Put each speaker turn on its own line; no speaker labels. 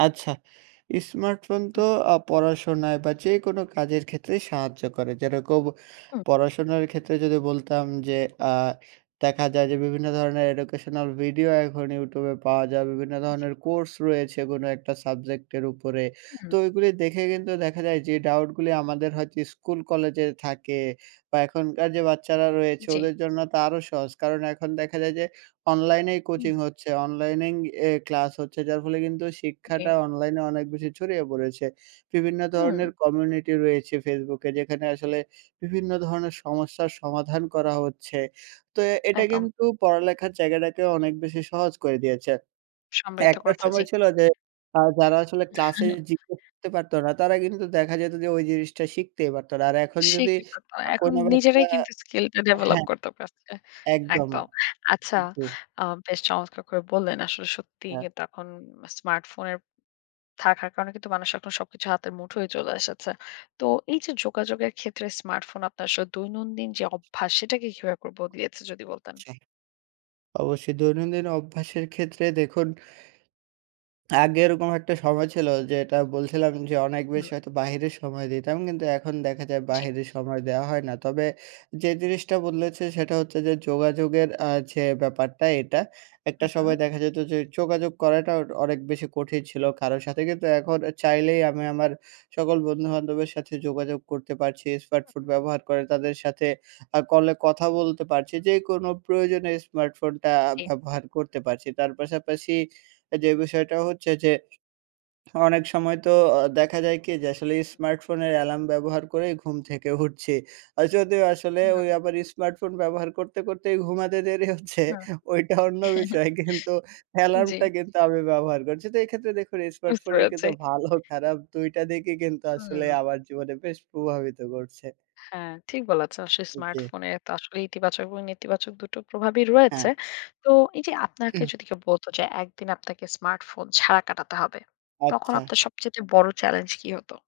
আচ্ছা, স্মার্টফোন তো
হু।
আ পড়াশোনায় বা যেকোনো কাজের ক্ষেত্রেই সাহায্য করে, যেরকম
উঁ হু।
পড়াশোনার ক্ষেত্রে যদি বলতাম যে, আ দেখা যায় যে, বিভিন্ন ধরণের এডুকেশনাল ভিডিও এখন ইউটিউবে পাওয়া যায়, বিভিন্ন
জি।
ধরণের কোর্স রয়েছে, কোনো একটা সাবজেক্টের উপরে তো
হুম।
ওইগুলি দেখে, কিন্তু দেখা যায় যে, ডাউটগুলি আমাদের হয়তো স্কুল কলেজে থাকে বা এখনকার যে বাচ্চারা রয়েছে,
জ্বী।
ওদের জন্য তা আরও সহজ, কারণ এখন দেখা যায় যে, অনলাইনেই
হুম।
কোচিং হচ্ছে, অনলাইনেই এ ক্লাস হচ্ছে, যার ফলে কিন্তু শিক্ষাটা
জ্বী।
অনলাইনে অনেক বেশি ছড়িয়ে পড়েছে। বিভিন্ন
হুম।
ধরনের কমিউনিটি রয়েছে ফেসবুকে, যেখানে আসলে বিভিন্ন ধরনের সমস্যার সমাধান করা হচ্ছে, তো এটা
একদম।
কিন্তু পড়ালেখার জায়গাটাকে অনেক বেশি সহজ করে দিয়েছে।
সমৃদ্ধ
একটা
করছে,
সময়
জ্বী।
ছিল যে, যারা আসলে ক্লাস এ
হুম।
জিজ্ঞেস করতে পারতো না তারা কিন্তু দেখা যেত যে, ওই জিনিসটা শিখতেই পারতো না। আর এখন যদি
শিখে করতে হয়। এখন
কোনো বাচ্চা
নিজেরাই কিন্তু স্কিলটা ডেভেলপ
হ্যাঁ,
করতে পারছে,
একদম।
একদম। আচ্ছা,
জি।
আ বেশ চমৎকার করে বললেন, আসলে সত্যি
হ্যাঁ।
কিন্তু এখন স্মার্টফোনের থাকার কারণে কিন্তু মানুষ এখন সবকিছু হাতের মুঠোয় চলে এসেছে। তো এই যে যোগাযোগের ক্ষেত্রে স্মার্টফোন আপনার স দৈনন্দিন যে অভ্যাস, সেটাকে কিভাব করে বদলিয়েছে যদি বলতেন?
সেই। অবশ্যই, দৈনন্দিন অভ্যাসের ক্ষেত্রে দেখুন, আগে এরকম একটা সময় ছিল, যেটা বলছিলাম যে, অনেক বেশি
হুম।
হয়তো বাহিরের সময় দিতাম, কিন্তু এখন দেখা যায়,
জ্বী।
বাহিরের সময় দেওয়া হয় না। তবে যে জিনিসটা বদলেছে, সেটা হচ্ছে যে, যোগাযোগের আ যে ব্যাপারটা এটা, একটা
হুম।
সময় দেখা যেত যে, যোগাযোগ করাটা অনেক বেশি কঠিন ছিলো, কারোর সাথে কিন্তু এখন চাইলেই আমি আমার সকল বন্ধুবান্ধবের সাথে যোগাযোগ করতে পারছি, স্মার্টফোন
হুম।
ব্যবহার করে তাদের সাথে অ্যা কলে কথা বলতে পারছি যে কোনো প্রয়োজনে, স্মার্টফোনটা
জ্বী।
ব্যবহার করতে পারছি। তার পাশাপাশি যে বিষয়টা হচ্ছে যে, অনেক সময় তো অ দেখা যায় কি যে, আসলে স্মার্টফোনের অ্যালার্ম ব্যবহার করেই ঘুম থেকে উঠছি, আর যদিও আসলে
হুম।
ওই আবার স্মার্টফোন ব্যবহার করতে, করতেই ঘুমাতে দেরি হচ্ছে,
হুম।
ওইটা অন্য বিষয়, কিন্তু
জ্বী।
অ্যালার্মটা কিন্তু আমি ব্যবহার করছি, তো এক্ষেত্রে দেখুন
বুঝতে
স্মার্টফোনের
পেরেছি।
কিন্তু ভালো, খারাপ ২ টা দিকই কিন্তু আসলে
হুম।
আমার জীবনে বেশ প্রভাবিত করছে।
হ্যাঁ, ঠিক বলেছেন। আসলে
ওকে।
স্মার্টফোনে তো আসলে ইতিবাচক এবং নেতিবাচক দুটো প্রভাবই
হ্যাঁ।
রয়েছে। তো এই যে আপনাকে
হু।
যদি কেউ বলত যে, একদিন আপনাকে স্মার্টফোন ছাড়া কাটাতে হবে, তখন
আচ্ছা।
আপনার সবচাইতে বড় চ্যালেঞ্জ কি হত?